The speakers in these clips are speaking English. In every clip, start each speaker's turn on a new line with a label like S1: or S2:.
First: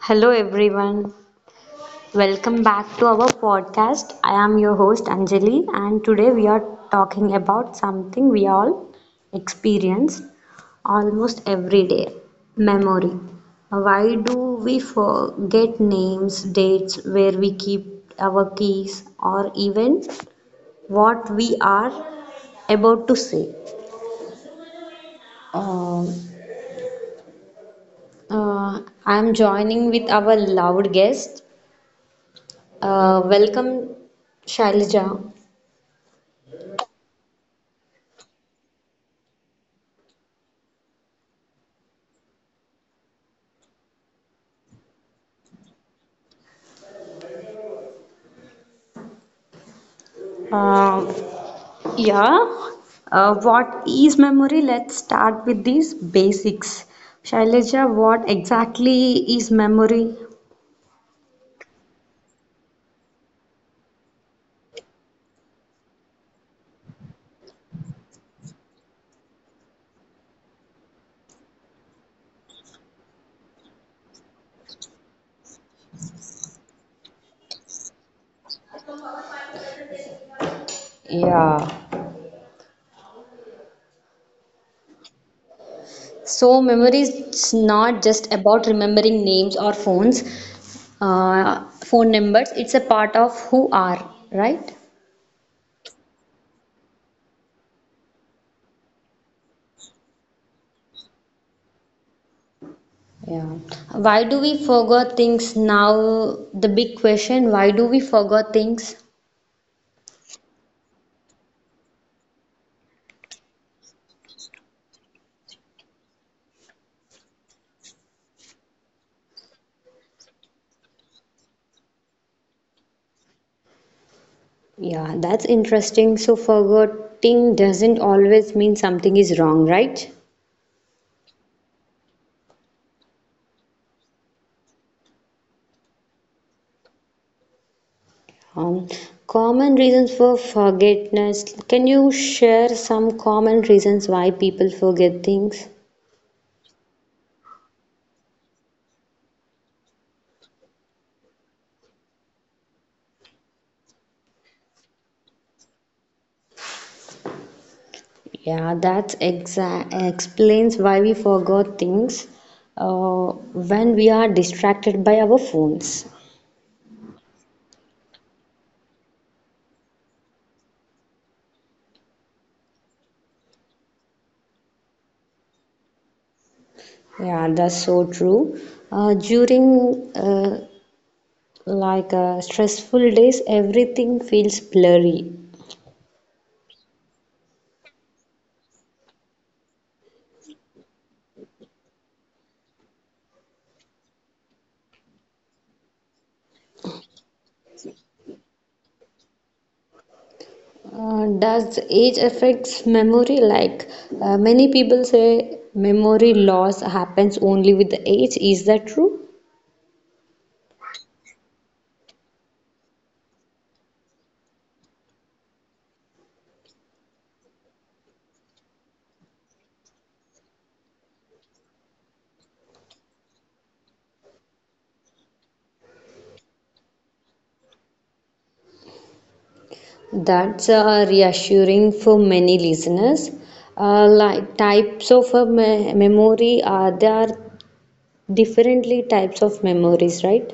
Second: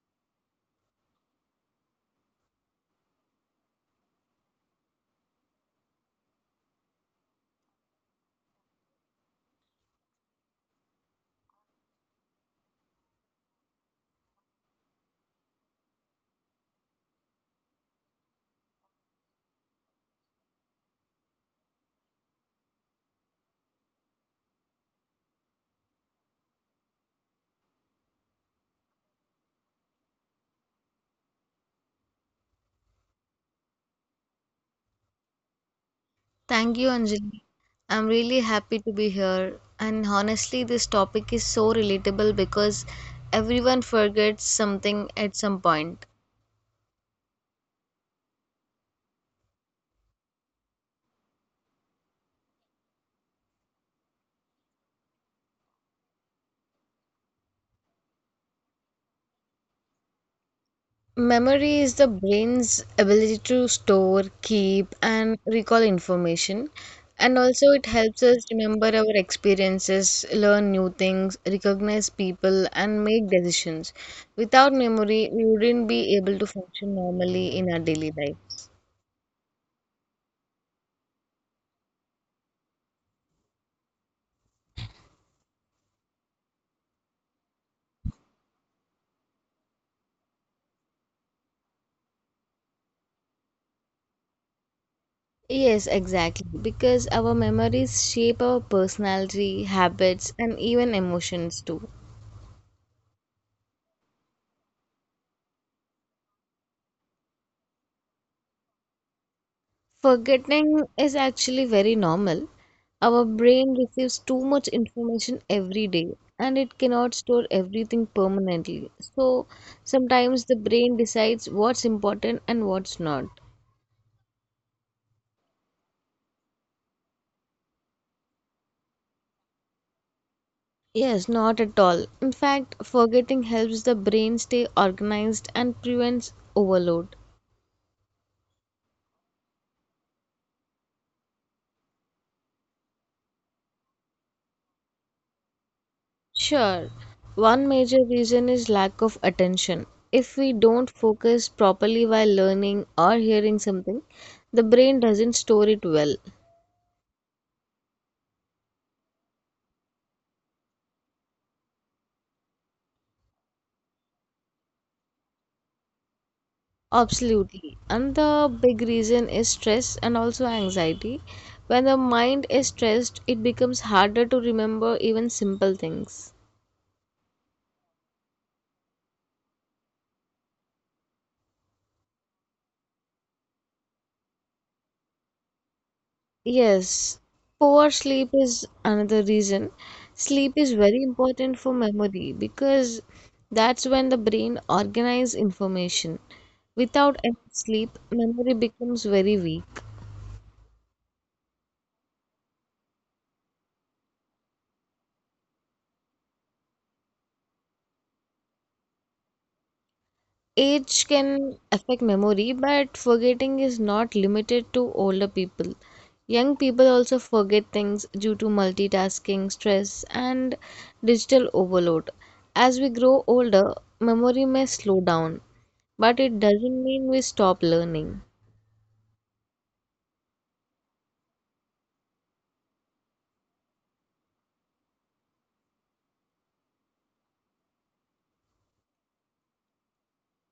S1: Hello everyone. Welcome back to our podcast. I am your host Anjali and today we are talking about something we all experience almost every day, memory. Why do we forget names, dates, where we keep our keys or even what we are about to say? Um, I am joining with our loved guest. Welcome Shailja.
S2: Thank you, Anjali. I'm really happy to be here. And honestly, this topic is so relatable because everyone forgets something at some point.
S1: Um, yeah. What is memory? Let's start with these basics. Shailaja, what exactly is memory?
S2: Memory is the brain's ability to store, keep, and recall information. And also, it helps us remember our experiences, learn new things, recognize people, and make decisions. Without memory, we wouldn't be able to function normally in our daily lives.
S1: Yeah. So, memory is not just about remembering names or phone numbers. It's a part of who are, right?
S2: Yes, exactly. Because our memories shape our personality, habits, and even emotions too.
S1: Yeah. Why do we forget things now? The big question, why do we forget things?
S2: Forgetting is actually very normal. Our brain receives too much information every day and it cannot store everything permanently. So sometimes the brain decides what's important and what's not.
S1: Yeah, that's interesting. So forgetting doesn't always mean something is wrong, right?
S2: Yes, not at all. In fact, forgetting helps the brain stay organized and prevents overload.
S1: Um, common reasons for forgetness. Can you share some common reasons why people forget things?
S2: Sure. One major reason is lack of attention. If we don't focus properly while learning or hearing something, the brain doesn't store it well.
S1: Yeah, that explains why we forgot things uh, when we are distracted by our phones.
S2: Absolutely. And the big reason is stress and also anxiety. When the mind is stressed, it becomes harder to remember even simple things.
S1: Yeah, that's so true. During like stressful days, everything feels blurry.
S2: Yes, poor sleep is another reason. Sleep is very important for memory because that's when the brain organizes information. Without enough sleep, memory becomes very weak.
S1: Does age affects memory? Like many people say, memory loss happens only with the age. Is that true?
S2: Age can affect memory, but forgetting is not limited to older people. Young people also forget things due to multitasking, stress, and digital overload. As we grow older, memory may slow down but it doesn't mean we stop learning.
S1: That's reassuring for many listeners. Like types of memory are there are differently types of memories, right?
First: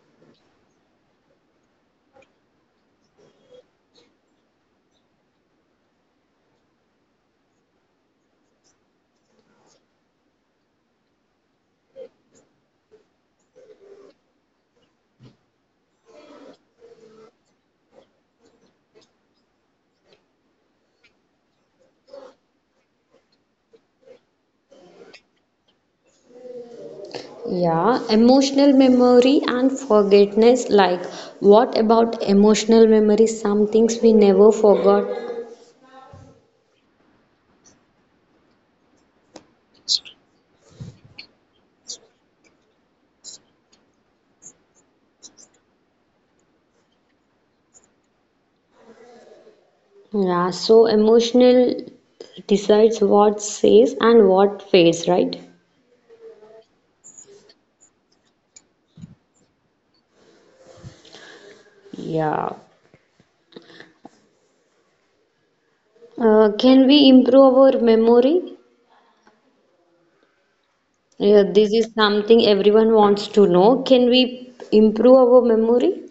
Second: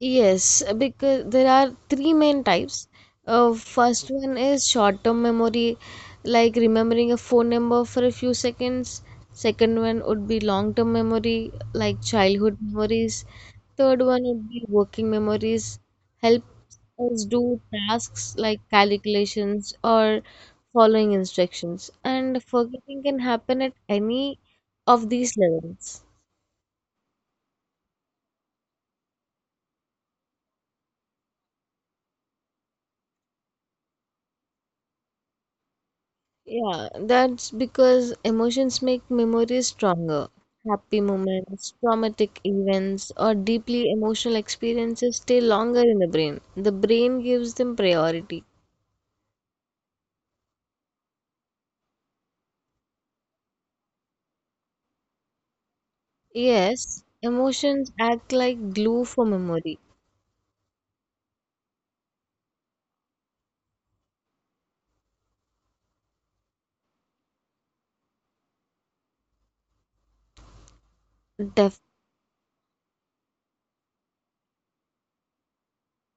S2: Yes, because there are three main types. First one is short-term memory, like remembering a phone number for a few seconds. Second one would be long-term memory, like childhood memories. Third one would be working memories, helps us do tasks like calculations or following instructions. And forgetting can happen at any of these levels.
S1: Yeah, emotional memory and forgetfulness. Like, what about emotional memory? Some things we never forgot.
S2: Yeah, that's because emotions make memories stronger. Happy moments, traumatic events, or deeply emotional experiences stay longer in the brain. The brain gives them priority.
S1: Yeah, so emotional decides what stays and what fades, right?
S2: Yes, emotions act like glue for memory.
S1: Yeah. Can we improve our memory? Yeah, this is something everyone wants to know. Can we improve our memory?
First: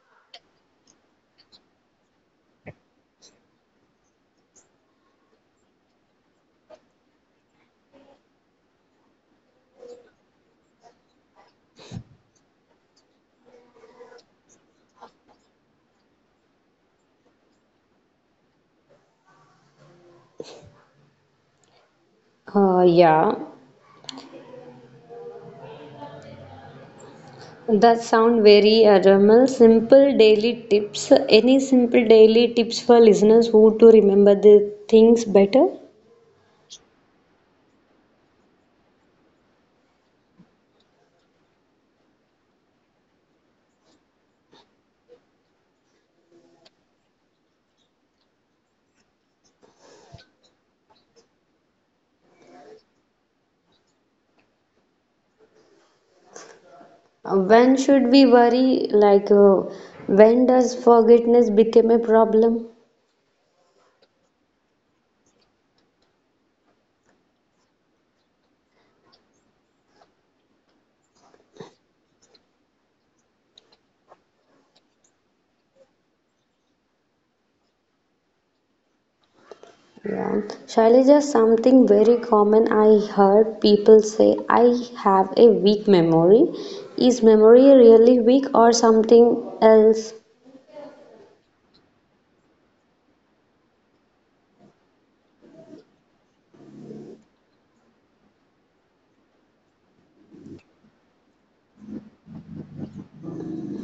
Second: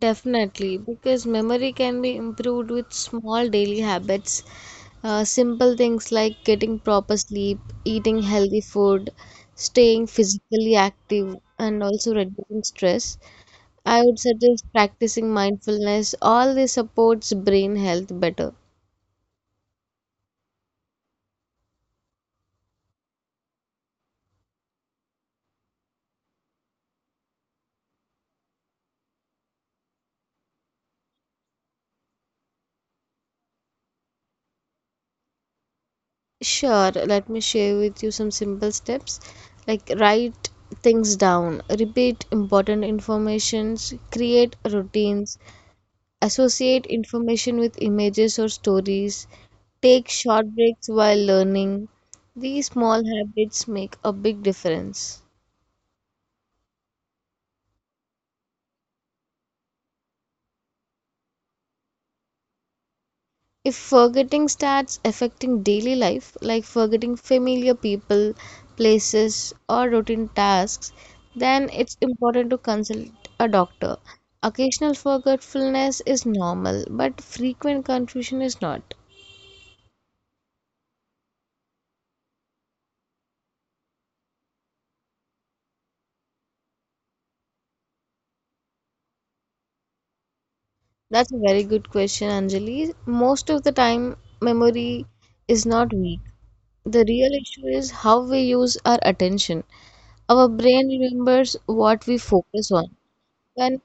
S2: Definitely, because memory can be improved with small daily habits. Simple things like getting proper sleep, eating healthy food, staying physically active, and also reducing stress. I would suggest practicing mindfulness. All this supports brain health better.
S1: Uh, yeah. That sound very simple daily tips. Any simple daily tips for listeners who to remember the things better?
S2: Sure, let me share with you some simple steps like write things down, repeat important informations, create routines associate information with images or stories, take short breaks while learning. These small habits make a big difference.
S1: When should we worry? Like, when does forgetfulness become a problem?
S2: If forgetting starts affecting daily life, like forgetting familiar people, places, or routine tasks, then it's important to consult a doctor. Occasional forgetfulness is normal, but frequent confusion is not.
S1: Yeah. Shailaja, something very common I heard people say, I have a weak memory. Is memory really weak or something else?
S2: That's a very good question, Anjali. Most of the time, memory is not weak. The real issue is how we use our attention. Our brain remembers what we focus on. When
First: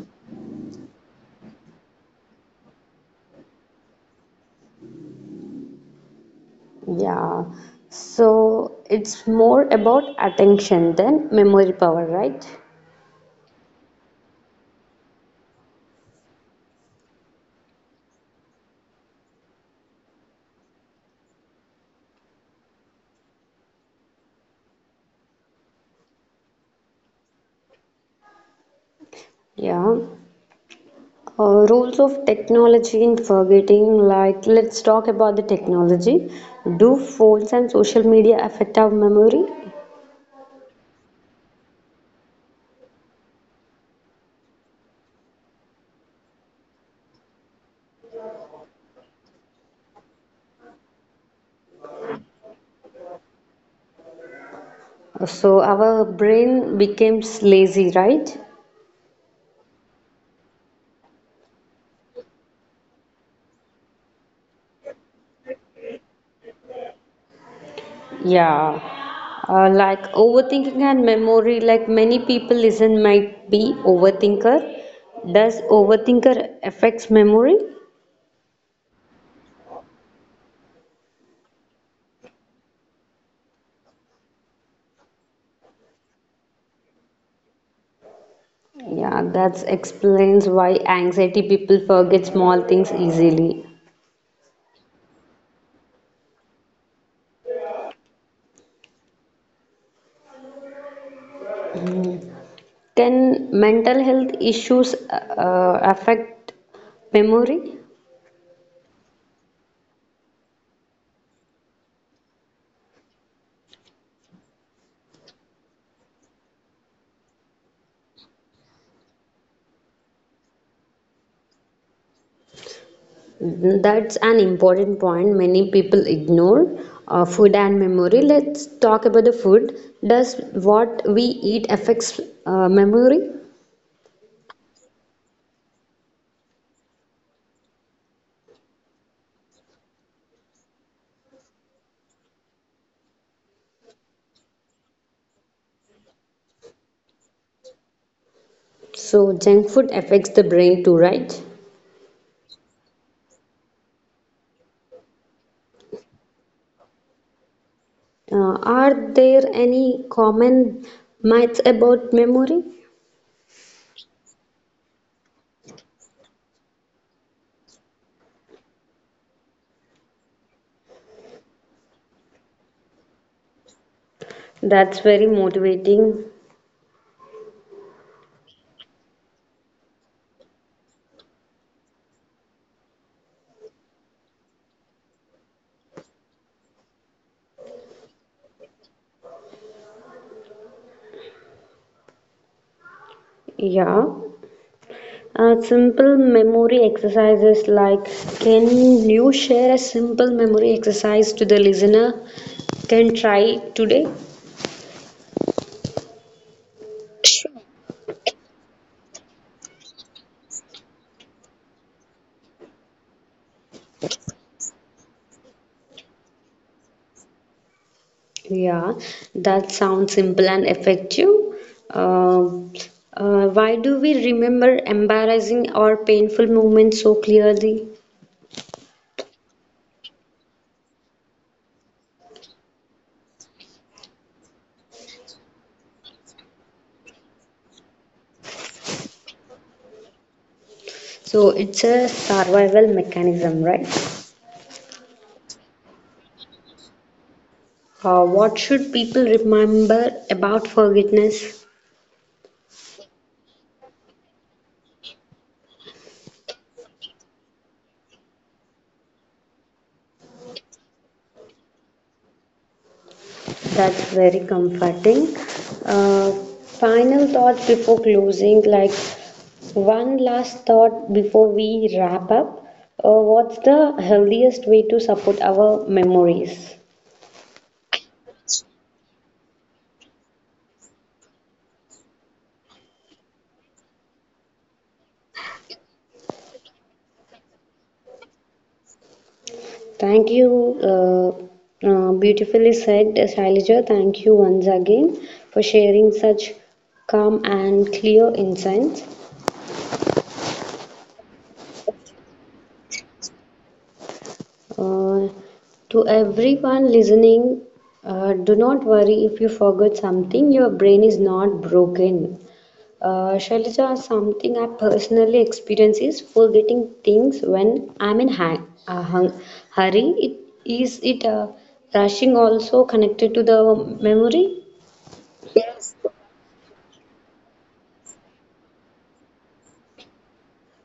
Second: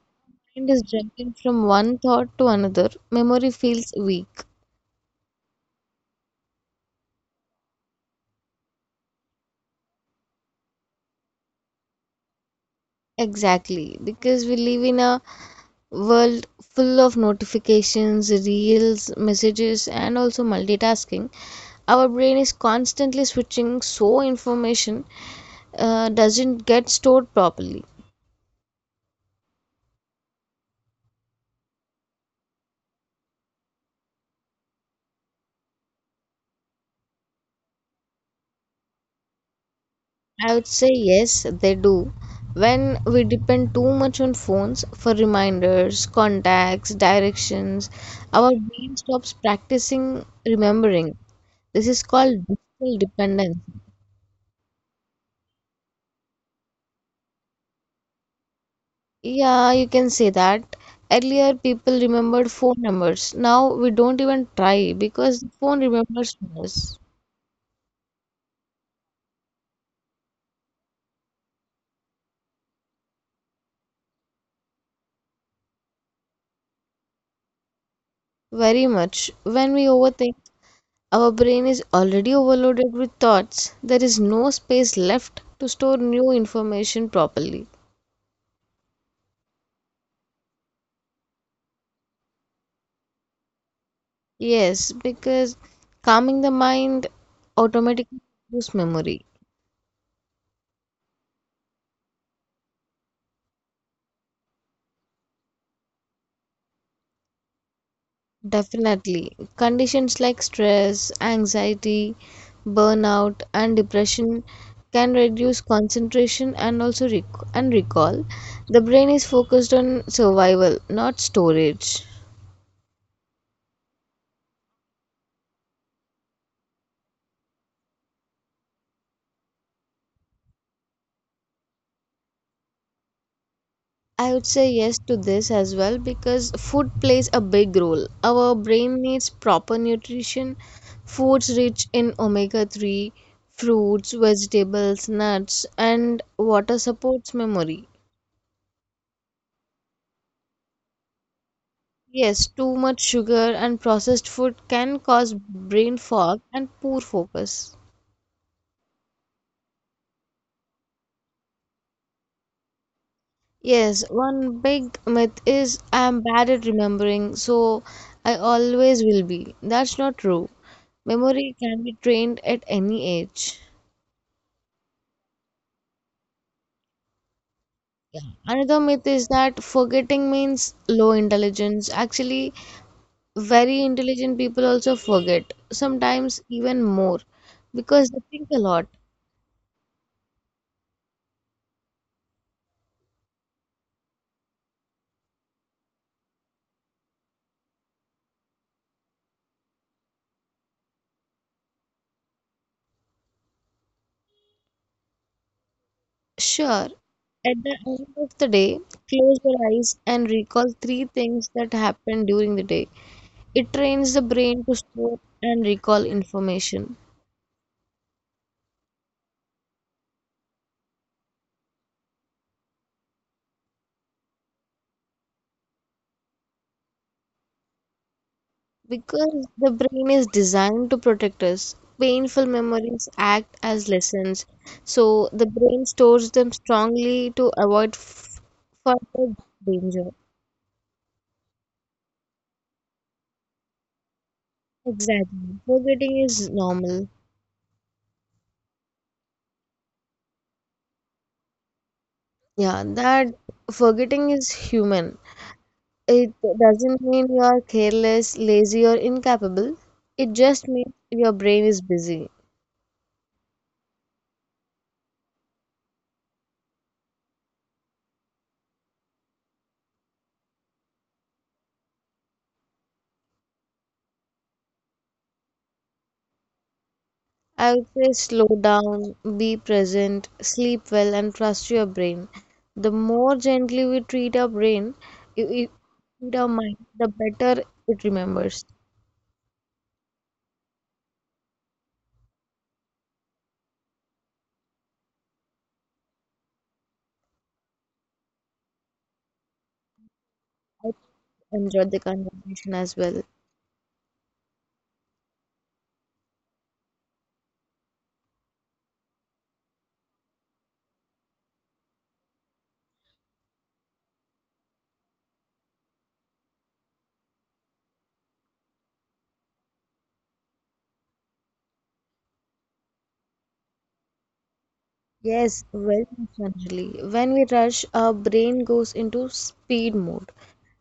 S2: mind is jumping from one thought to another, memory feels weak.
S1: Yeah. So it's more about attention than memory power, right?
S2: Exactly, because we live in a world full of notifications, reels, messages, and also multitasking. Our brain is constantly switching so information doesn't get stored properly.
S1: Yeah. Roles of technology in forgetting, like let's talk about the technology. Do phones and social media affect our memory?
S2: I would say yes, they do. When we depend too much on phones for reminders, contacts, directions, our brain stops practicing remembering. This is called digital dependence.
S1: So our brain becomes lazy, right?
S2: Yeah, you can say that. Earlier, people remembered phone numbers. Now, we don't even try because the phone remembers us
S1: Yeah, like overthinking and memory, like many people listen might be overthinker. Does overthinker affects memory?
S2: very much. When we overthink, our brain is already overloaded with thoughts. There is no space left to store new information properly.
S1: Yeah, that explains why anxiety people forget small things easily.
S2: Yes, because calming the mind automatically reduces memory.
S1: Can mental health issues affect memory?
S2: Definitely. Conditions like stress, anxiety, burnout, and depression can reduce concentration and also and recall. The brain is focused on survival, not storage.
S1: That's an important point many people ignore. Food and memory. Let's talk about the food. Does what we eat affects memory?
S2: I would say yes to this as well because food plays a big role. Our brain needs proper nutrition. Foods rich in omega 3, fruits, vegetables, nuts, and water supports memory.
S1: So junk food affects the brain too, right?
S2: Yes, too much sugar and processed food can cause brain fog and poor focus.
S1: Are there any common myths about memory?
S2: Yes, one big myth is I'm bad at remembering, so I always will be. That's not true. Memory can be trained at any age.
S1: That's very motivating.
S2: Another myth is that forgetting means low intelligence. Actually, very intelligent people also forget, sometimes even more, because they think a lot.
S1: Yeah. Simple memory exercises like can you share a simple memory exercise to the listener? Can try today.
S2: Sure, at the end of the day, close your eyes and recall three things that happened during the day. It trains the brain to store and recall information.
S1: Yeah, that sounds simple and effective. Um why do we remember embarrassing or painful moments so clearly?
S2: Because the brain is designed to protect us, painful memories act as lessons. So the brain stores them strongly to avoid further danger.
S1: So it's a survival mechanism, right?
S2: Exactly. Forgetting is normal.
S1: What should people remember about forgiveness?
S2: Yeah, that forgetting is human. It doesn't mean you are careless, lazy, or incapable. It just means your brain is busy.
S1: That's very comforting. Uh, final thoughts before closing, like one last thought before we wrap up. What's the healthiest way to support our memories?
S2: I would say slow down, be present, sleep well, and trust your brain. The more gently we treat our brain, i- i- treat our mind, the better it remembers.
S1: Thank you. Beautifully said, Shailaja. Thank you once again for sharing such calm and clear insights.
S2: I enjoyed the conversation as well.
S1: Uh, to everyone listening, do not worry if you forgot something. Your brain is not broken. Shailaja, something I personally experience is forgetting things when I'm in a hurry. It, is it rushing also connected to the memory?
S2: Yes, well, said, Anjali. When we rush, our brain goes into speed mode,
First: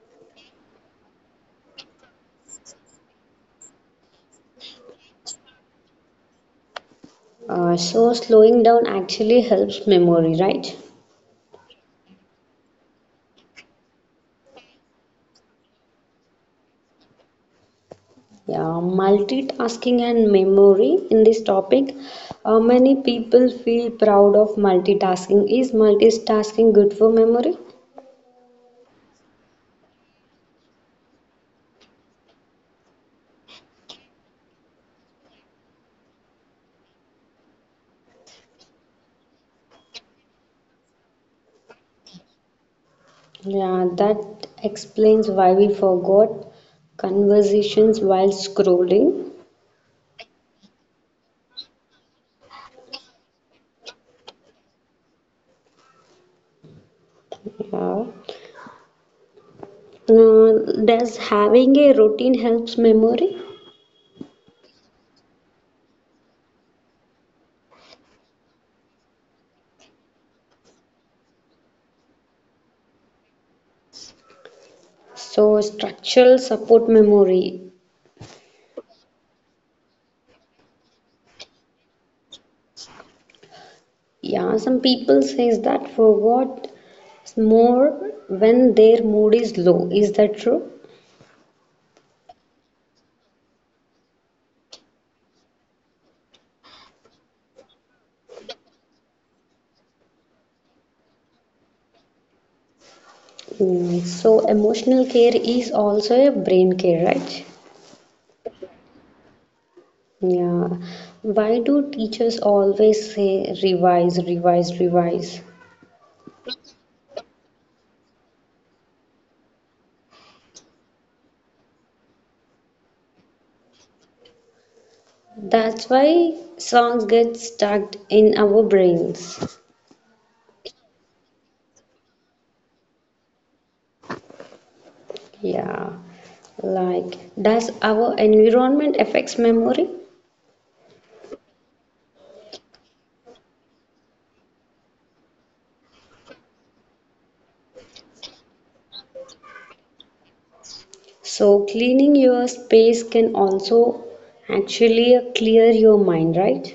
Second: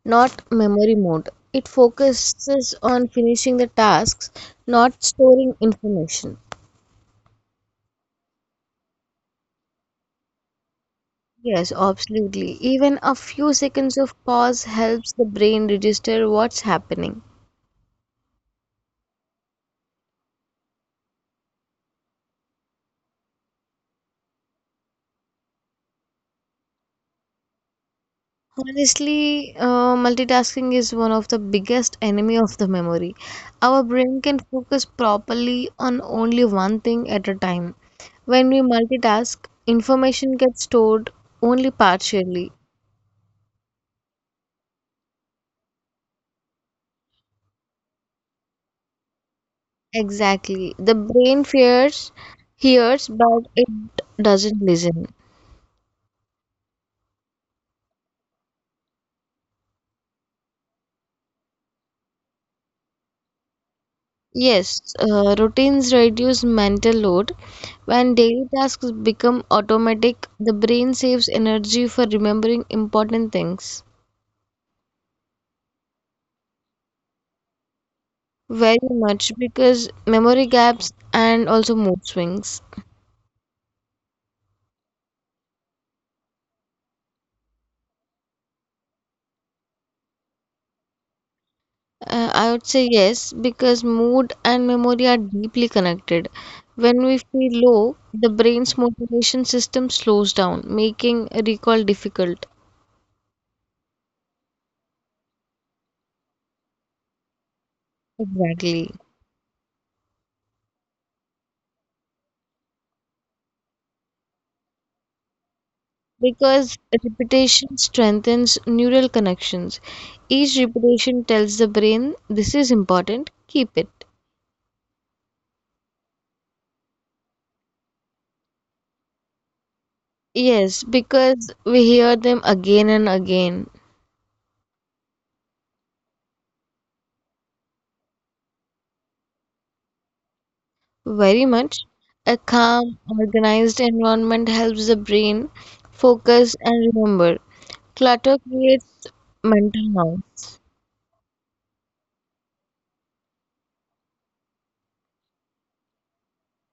S2: not memory mode. It focuses on finishing the tasks, not storing information.
S1: So slowing down actually helps memory, right?
S2: Yes, absolutely. Even a few seconds of pause helps the brain register what's happening.
S1: Yeah, multitasking and memory in this topic. Many people feel proud of multitasking. Is multitasking good for memory?
S2: Honestly, multitasking is one of the biggest enemy of the memory. Our brain can focus properly on only one thing at a time. When we multitask, information gets stored only partially.
S1: Yeah, that explains why we forgot conversations while scrolling.
S2: Exactly. The brain fears, hears, but it doesn't listen.
S1: Yeah. Does having a routine helps memory?
S2: Yes, routines reduce mental load. When daily tasks become automatic, the brain saves energy for remembering important things.
S1: So structural support memory.
S2: Very much because memory gaps and also mood swings.
S1: Yeah, some people says that forgot more when their mood is low. Is that true?
S2: I would say yes, because mood and memory are deeply connected. When we feel low, the brain's motivation system slows down, making recall difficult.
S1: Mm, so, emotional care is also a brain care, right?
S2: Exactly.
S1: Yeah. Why do teachers always say revise, revise, revise?
S2: Because repetition strengthens neural connections. Each repetition tells the brain, this is important, keep it.
S1: That's why songs get stuck in our brains.
S2: Yes, because we hear them again and again.
S1: Yeah. Like, does our environment affects memory?
S2: Very much. A calm, organized environment helps the brain focus and remember. Clutter creates mental noise.
S1: So, cleaning your space can also actually clear your mind, right?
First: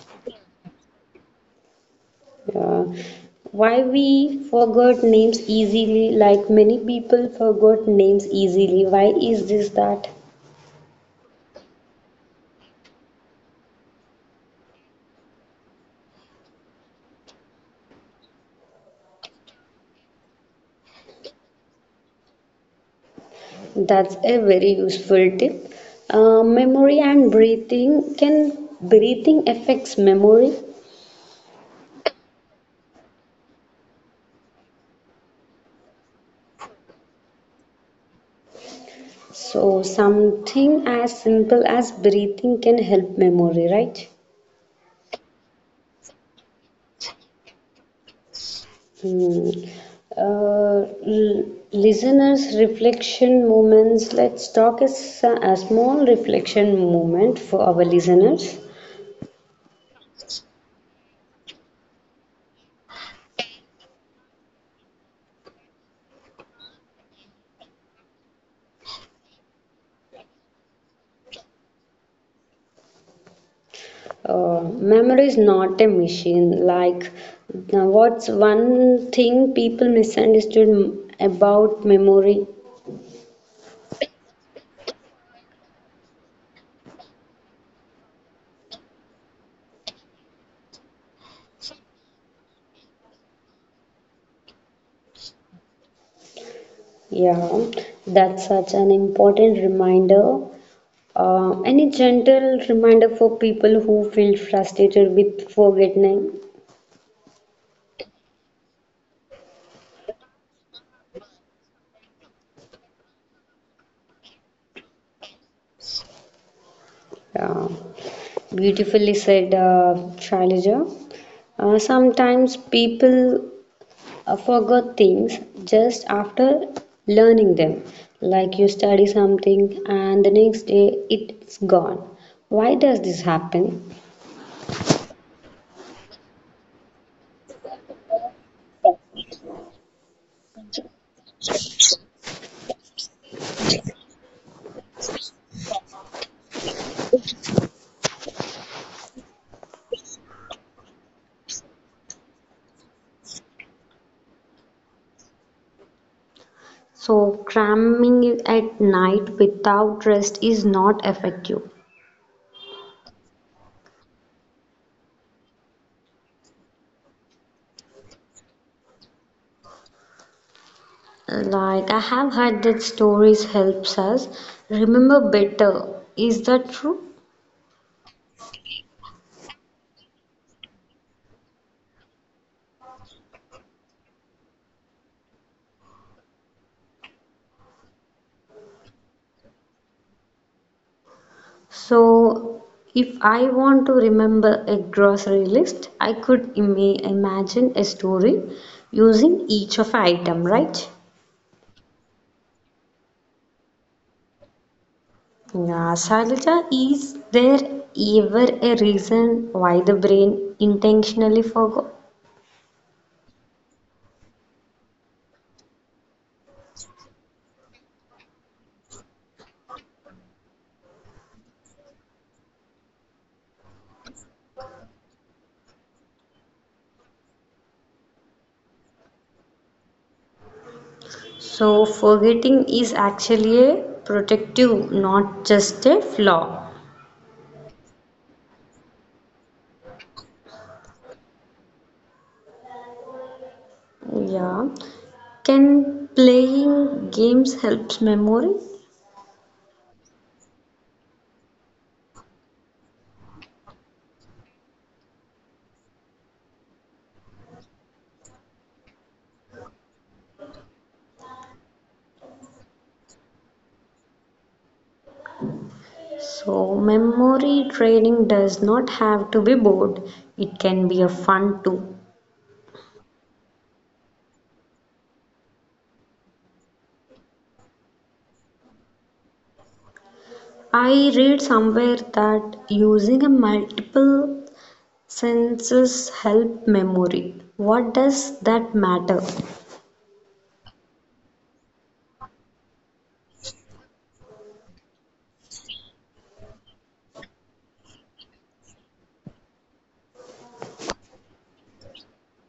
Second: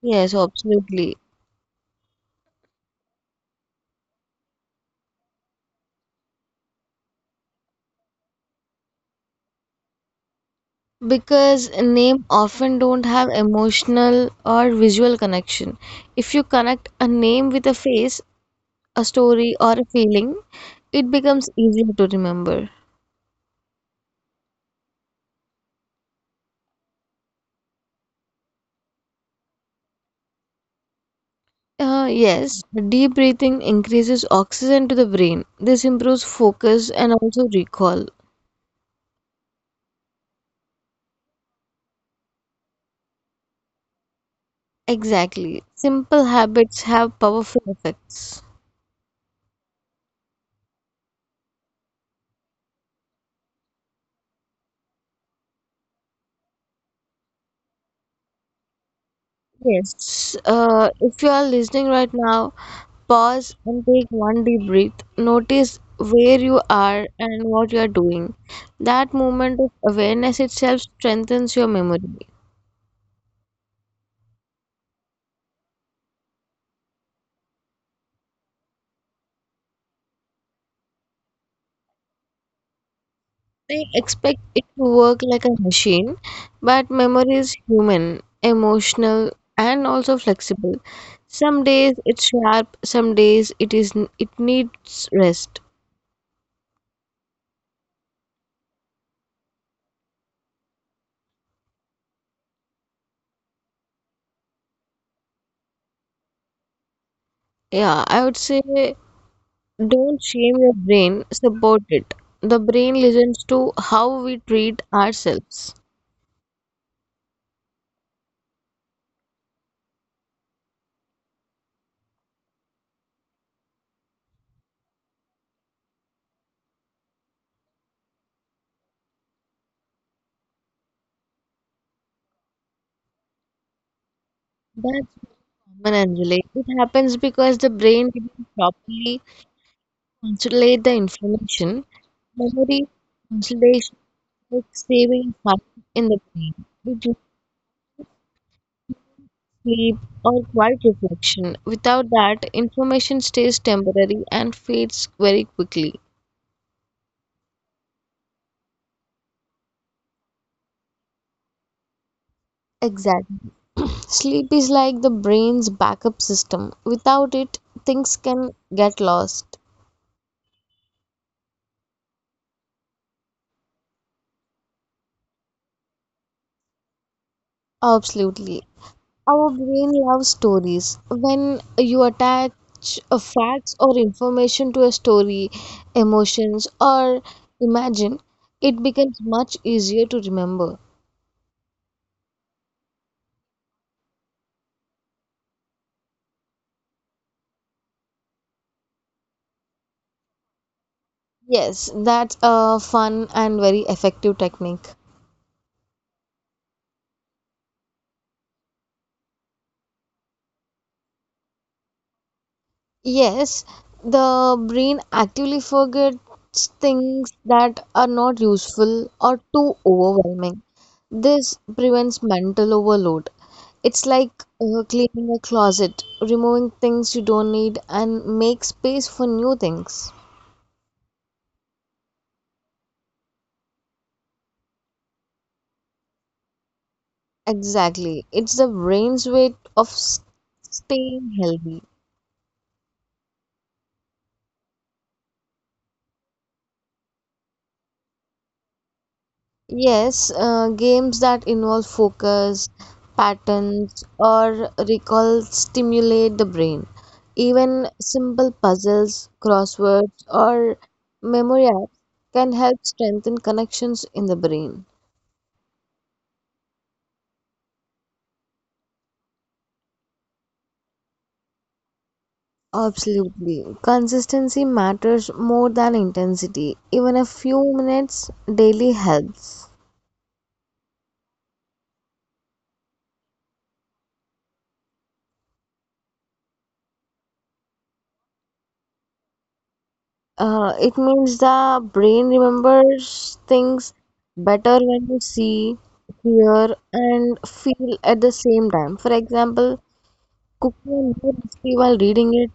S2: Yes, absolutely.
S1: Yeah. Why we forgot names easily, like many people forgot names easily. Why is this that?
S2: Because name often don't have emotional or visual connection. If you connect a name with a face, a story, or a feeling, it becomes easier to remember.
S1: That's a very useful tip. Memory and breathing can breathing affects memory.
S2: Yes, deep breathing increases oxygen to the brain. This improves focus and also recall.
S1: So something as simple as breathing can help memory, right?
S2: Exactly. Simple habits have powerful effects.
S1: Hmm. Uh, l- listeners reflection moments let's talk a small reflection moment for our listeners.
S2: Yes. If you are listening right now, pause and take one deep breath. Notice where you are and what you are doing. That moment of awareness itself strengthens your memory.
S1: Memory is not a machine. Like, now what's one thing people misunderstood about memory?
S2: They expect it to work like a machine, but memory is human, emotional, and also flexible. Some days it's sharp, some days it is it needs rest.
S1: Yeah, that's such an important reminder. Any gentle reminder for people who feel frustrated with forgetting?
S2: Yeah, I would say don't shame your brain, support it. The brain listens to how we treat ourselves.
S1: Yeah, beautifully said, Shailaja. Sometimes people forgot things just after learning them. Like you study something and the next day it's gone. Why does this happen?
S2: That's common, Anjali. It happens because the brain didn't properly consolidate the information. Memory consolidation like saving time in the brain, with deep sleep or quiet reflection. Without that, information stays temporary and fades very quickly.
S1: So, cramming at night without rest is not effective.
S2: Exactly. Sleep is like the brain's backup system. Without it, things can get lost.
S1: Like, I have heard that stories helps us remember better. Is that true?
S2: Absolutely. Our brain loves stories. When you attach facts or information to a story, emotions, or imagine, it becomes much easier to remember.
S1: So, if I want to remember a grocery list, I could imagine a story using each of item, right?
S2: Yes, that's a fun and very effective technique.
S1: Yeah, Sarita, is there ever a reason why the brain intentionally forgot?
S2: Yes, the brain actively forgets things that are not useful or too overwhelming. This prevents mental overload. It's like cleaning a closet, removing things you don't need, and make space for new things.
S1: So, forgetting is actually a protective, not just a flaw.
S2: Exactly. It's the brain's way of staying healthy.
S1: Yeah. Can playing games help memory?
S2: Yes, games that involve focus, patterns, or recall stimulate the brain. Even simple puzzles, crosswords, or memory apps can help strengthen connections in the brain.
S1: So memory training does not have to be bored. It can be a fun too.
S2: Absolutely. Consistency matters more than intensity. Even a few minutes daily helps.
S1: I read somewhere that using a multiple senses help memory. What does that matter?
S2: It means the brain remembers things better when you see, hear, and feel at the same time. For example, cooking a new recipe while reading it,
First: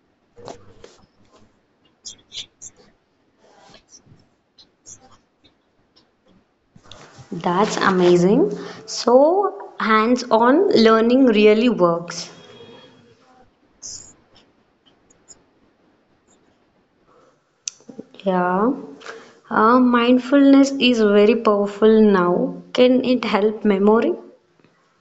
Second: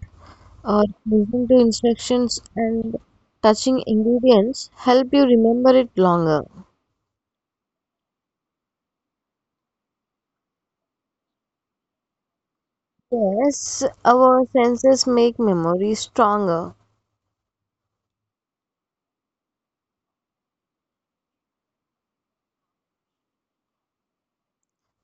S2: or listening to instructions and touching ingredients help you remember it longer.
S1: That's amazing. So hands-on learning really works.
S2: Yes, our senses make memory stronger.
S1: Yeah. Mindfulness is very powerful now. Can it help memory?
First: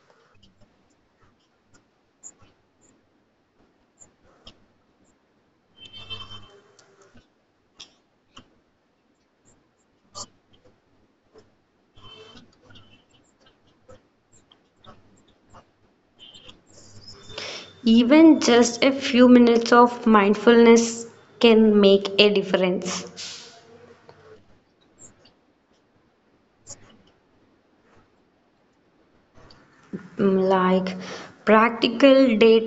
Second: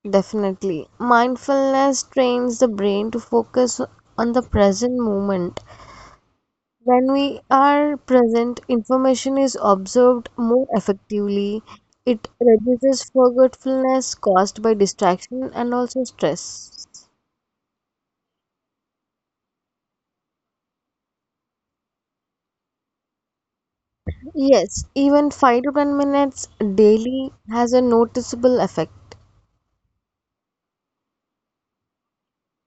S2: Definitely. Mindfulness trains the brain to focus on the present moment. When we are present, information is observed more effectively. It reduces forgetfulness caused by distraction and also stress.
S1: Even just a few minutes of mindfulness can make a difference.
S2: Yes, even 5 to 10 minutes daily has a noticeable effect.
S1: Mm, like practical day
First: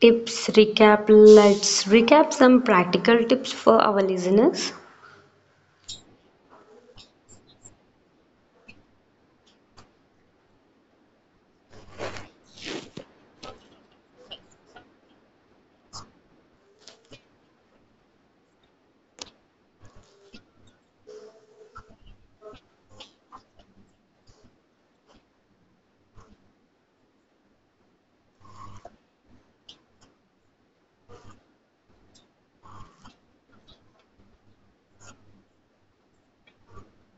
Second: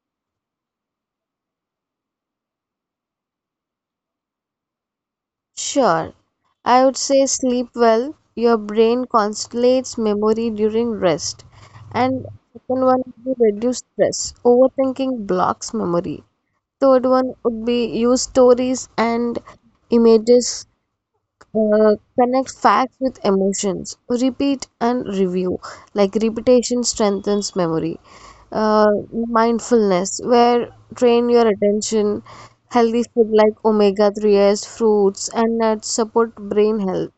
S1: tips recap. Let's recap some practical tips for our listeners.
S2: Sure, I would say sleep well. Your brain constellates memory during rest. And second one would be reduce stress. Overthinking blocks memory. Third one would be use stories and images, uh, connect facts with emotions, repeat and review. Like repetition strengthens memory. Uh, Mindfulness, where train your attention. Healthy food like omega 3s, fruits, and nuts support brain health.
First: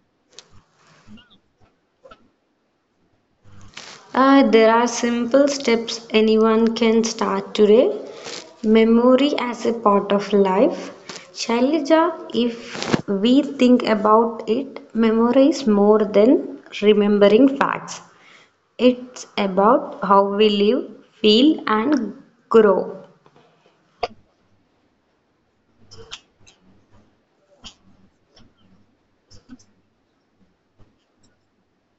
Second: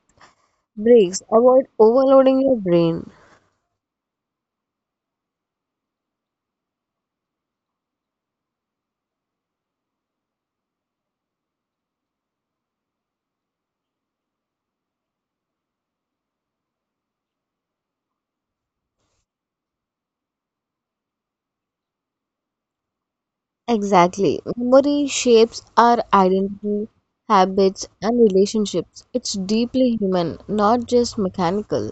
S2: Breaks, avoid overloading your brain.
S1: There are simple steps anyone can start today. Memory as a part of life. Shailaja, if we think about it, memory is more than remembering facts. It's about how we live, feel, and grow.
S2: Exactly. Memory shapes our identity, habits, and relationships. It's deeply human, not just mechanical.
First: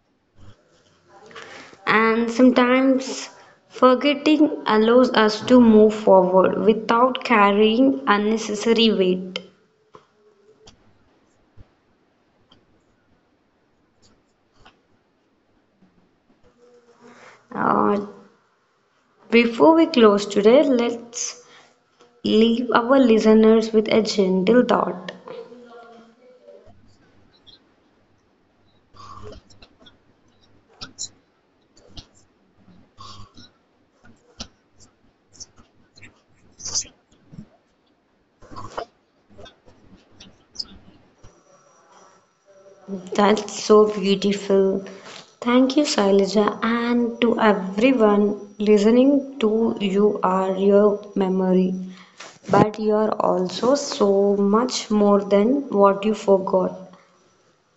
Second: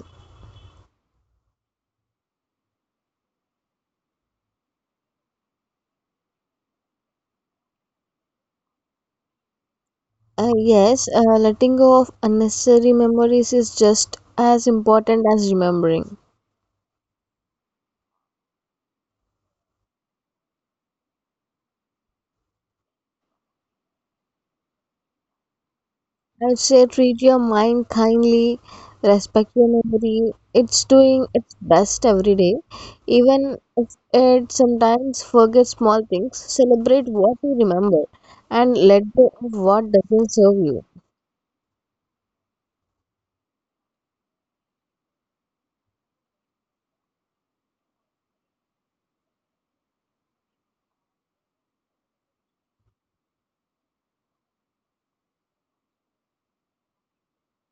S1: And sometimes forgetting allows us to move forward without carrying unnecessary weight.
S2: Yes, letting go of unnecessary memories is just as important as remembering.
S1: Uh, before we close today, let's leave our listeners with a gentle thought.
S2: I'd say treat your mind kindly, respect your memory. It's doing its best every day. Even if it sometimes forgets small things, celebrate what you remember and let go of what doesn't serve you.
S1: That's so beautiful. Thank you, Sailaja, and to everyone listening to you are your memory. But you're also so much more than what you forgot.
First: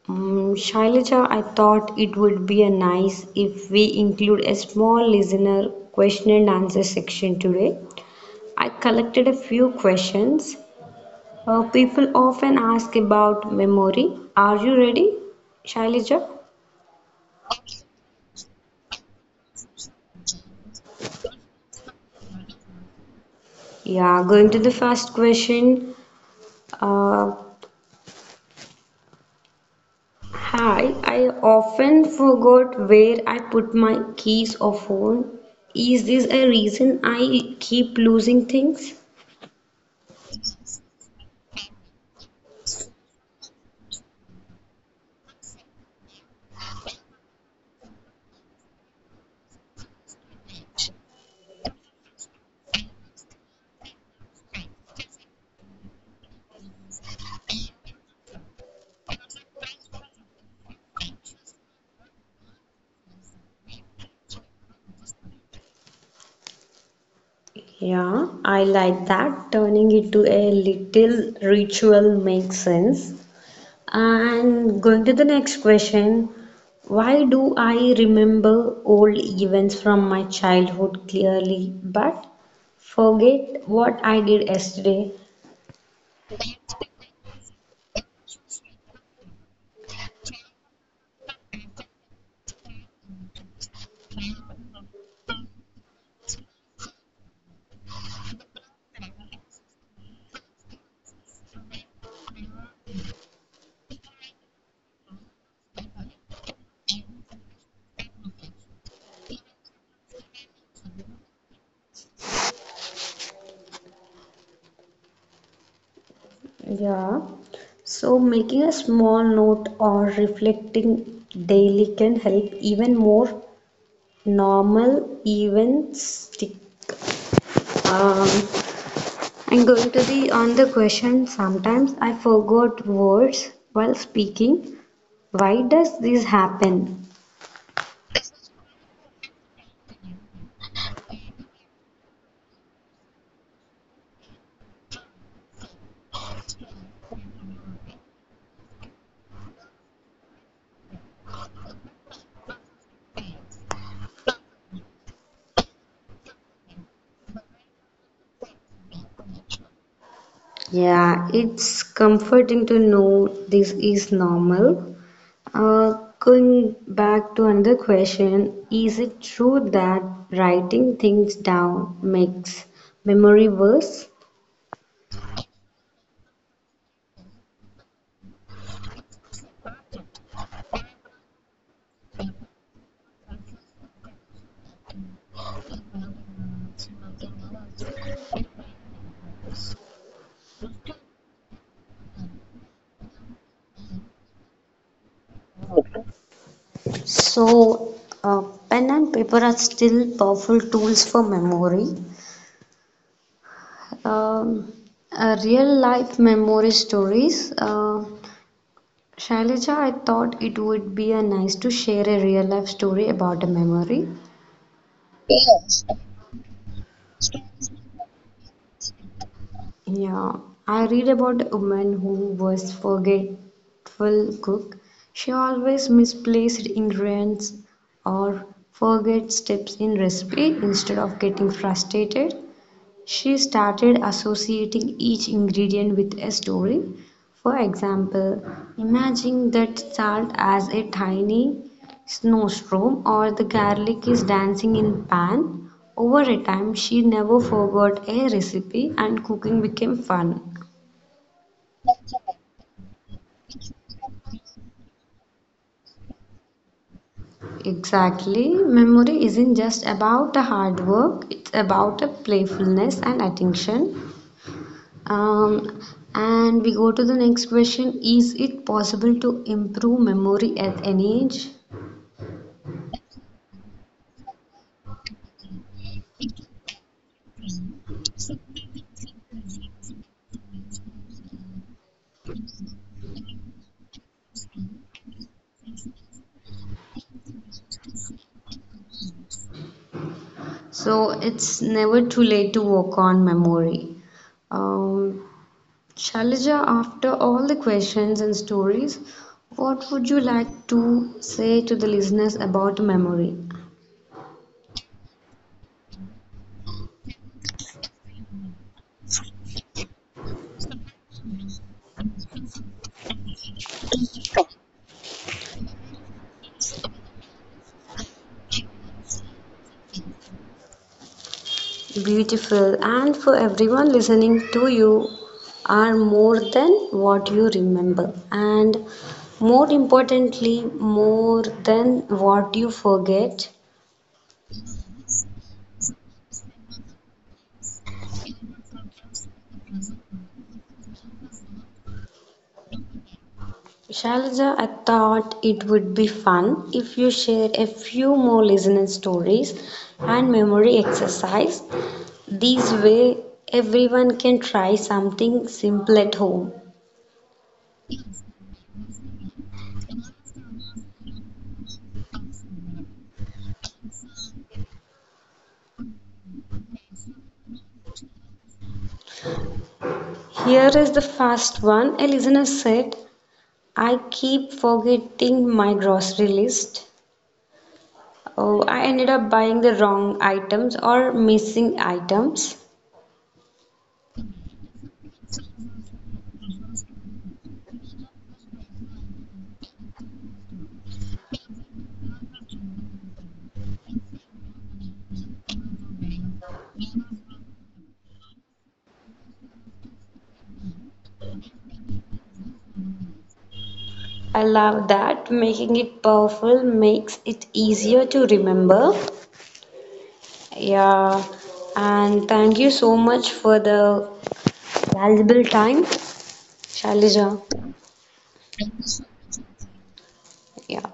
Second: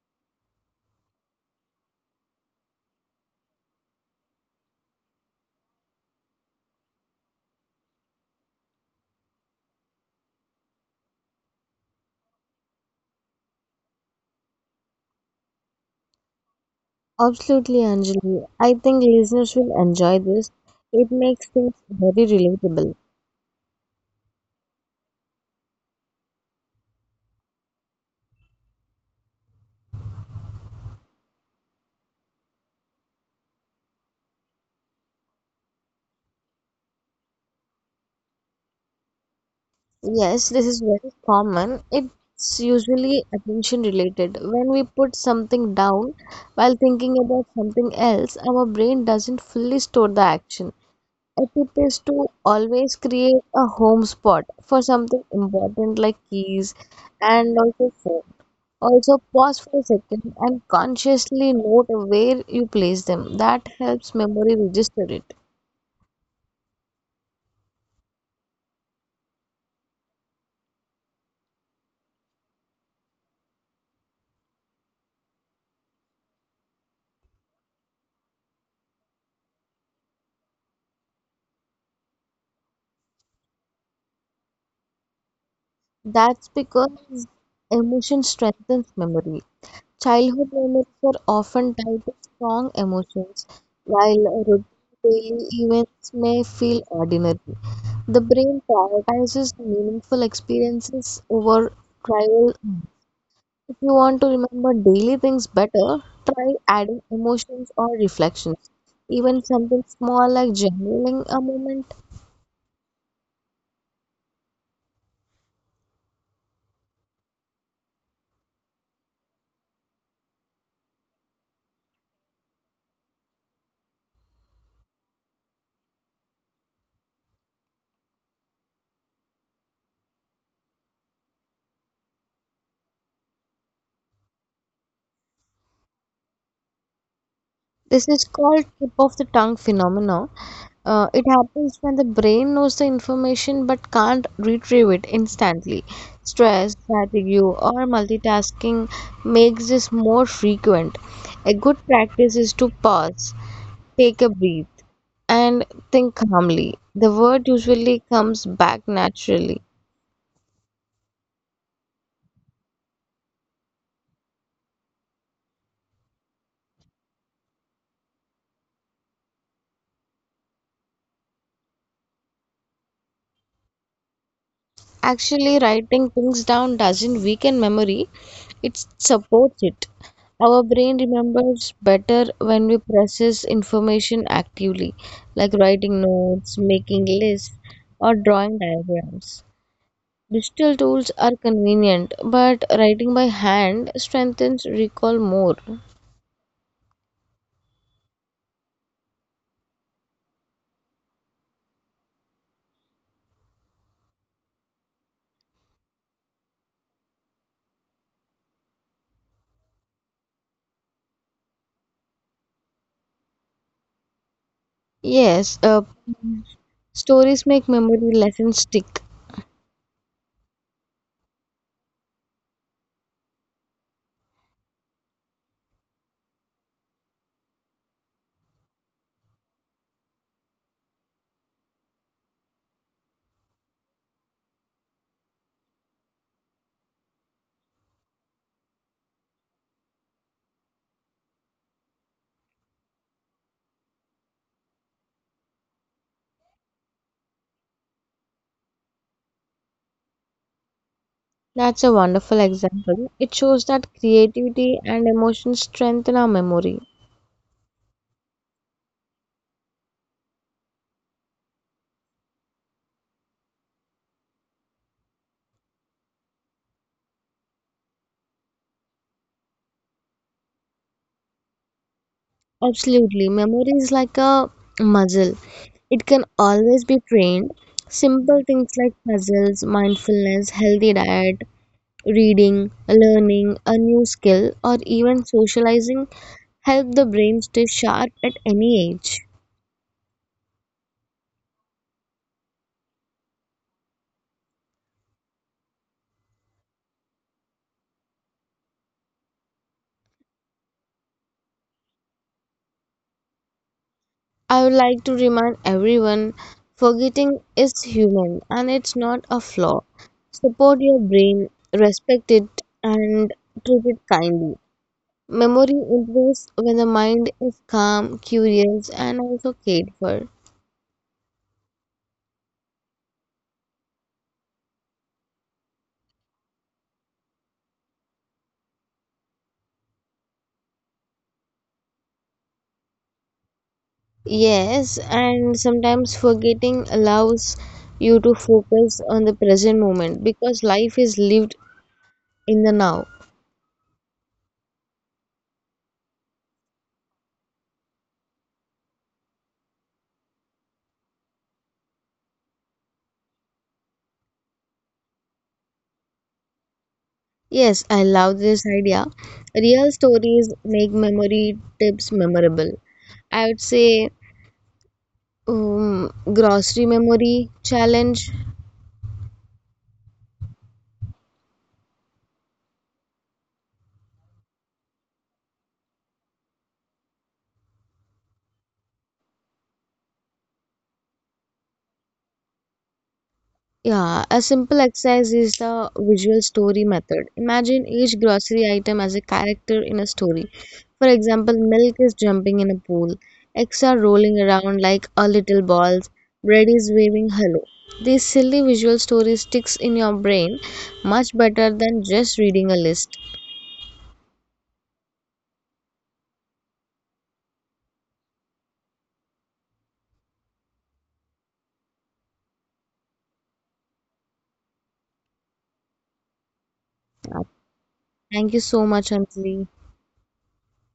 S1: Mm, Shailaja, I thought it would be a nice if we include a small listener question and answer section today. I collected a few questions. People often ask about memory. Are you ready, Shailaja?
S2: Absolutely, Anjali. I think listeners will enjoy this. It makes things very relatable.
S1: Yeah, going to the first question. Uh, Hi, I often forgot where I put my keys or phone. Is this a reason I keep losing things?
S2: Yes, this is very common. It's usually attention related. When we put something down while thinking about something else, our brain doesn't fully store the action. A tip is to always create a home spot for something important like keys and also phone. Also, pause for a second and consciously note where you place them. That helps memory register it.
S1: Yeah, I like that. Turning it to a little ritual makes sense. And going to the next question, why do I remember old events from my childhood clearly but forget what I did yesterday?
S2: That's because emotion strengthens memory. Childhood memories are often tied to strong emotions, while routine daily events may feel ordinary. The brain prioritizes meaningful experiences over trivial. If you want to remember daily things better, try adding emotions or reflections, even something small like journaling a moment.
S1: Yeah. So making a small note or reflecting daily can help even more normal events stick. Um, I'm going to the on the question. Sometimes I forgot words while speaking. Why does this happen?
S2: This is called tip of the tongue phenomenon. It happens when the brain knows the information but can't retrieve it instantly. Stress, fatigue, or multitasking makes this more frequent. A good practice is to pause, take a breath, and think calmly. The word usually comes back naturally.
S1: Yeah, it's comforting to know this is normal. Uh, going back to another question, is it true that writing things down makes memory worse?
S2: Actually, writing things down doesn't weaken memory, it supports it. Our brain remembers better when we process information actively, like writing notes, making lists, or drawing diagrams. Digital tools are convenient, but writing by hand strengthens recall more.
S1: So, uh, pen and paper are still powerful tools for memory. Um, real life memory stories. Shailaja, I thought it would be a nice to share a real life story about a memory.
S2: Yes, stories make memory, lessons stick.
S1: Yeah, I read about a woman who was forgetful cook. She always misplaced ingredients or forget steps in recipe. Instead of getting frustrated, she started associating each ingredient with a story. For example, imagine that salt as a tiny snowstorm or the garlic is dancing in pan. Over a time, she never forgot a recipe and cooking became fun.
S2: That's a wonderful example. It shows that creativity and emotion strengthen our memory.
S1: Exactly. Memory isn't just about the hard work, it's about the playfulness and attention. Um, and we go to the next question, is it possible to improve memory at any age?
S2: Absolutely. Memory is like a muscle. It can always be trained. Simple things like puzzles, mindfulness, healthy diet, reading, learning a new skill, or even socializing help the brain stay sharp at any age.
S1: So it's never too late to work on memory. Um, Shalija, after all the questions and stories, what would you like to say to the listeners about memory?
S2: I would like to remind everyone forgetting is human and it's not a flaw. Support your brain, respect it, and treat it kindly. Memory improves when the mind is calm, curious, and also cared for.
S1: Beautiful and for everyone listening to you are more than what you remember and more importantly more than what you forget.
S2: Yes, and sometimes forgetting allows you to focus on the present moment because life is lived in the now.
S1: Shalja, I thought it would be fun if you share a few more listener stories and memory exercise. This way, everyone can try something simple at home.
S2: Yes, I love this idea. Real stories make memory tips memorable. I would say grocery memory challenge.
S1: Here is the first one. A listener said, I keep forgetting my grocery list. Oh, I ended up buying the wrong items or missing items.
S2: Yeah, a simple exercise is the visual story method. Imagine each grocery item as a character in a story. For example, milk is jumping in a pool, eggs are rolling around like a little balls, bread is waving hello. This silly visual story sticks in your brain much better than just reading a list.
S1: I love that. Making it powerful makes it easier to remember. Yeah, and thank you so much for the valuable time, Shalija.
S2: Yeah, thank you so much, Anjali.
S1: Yeah.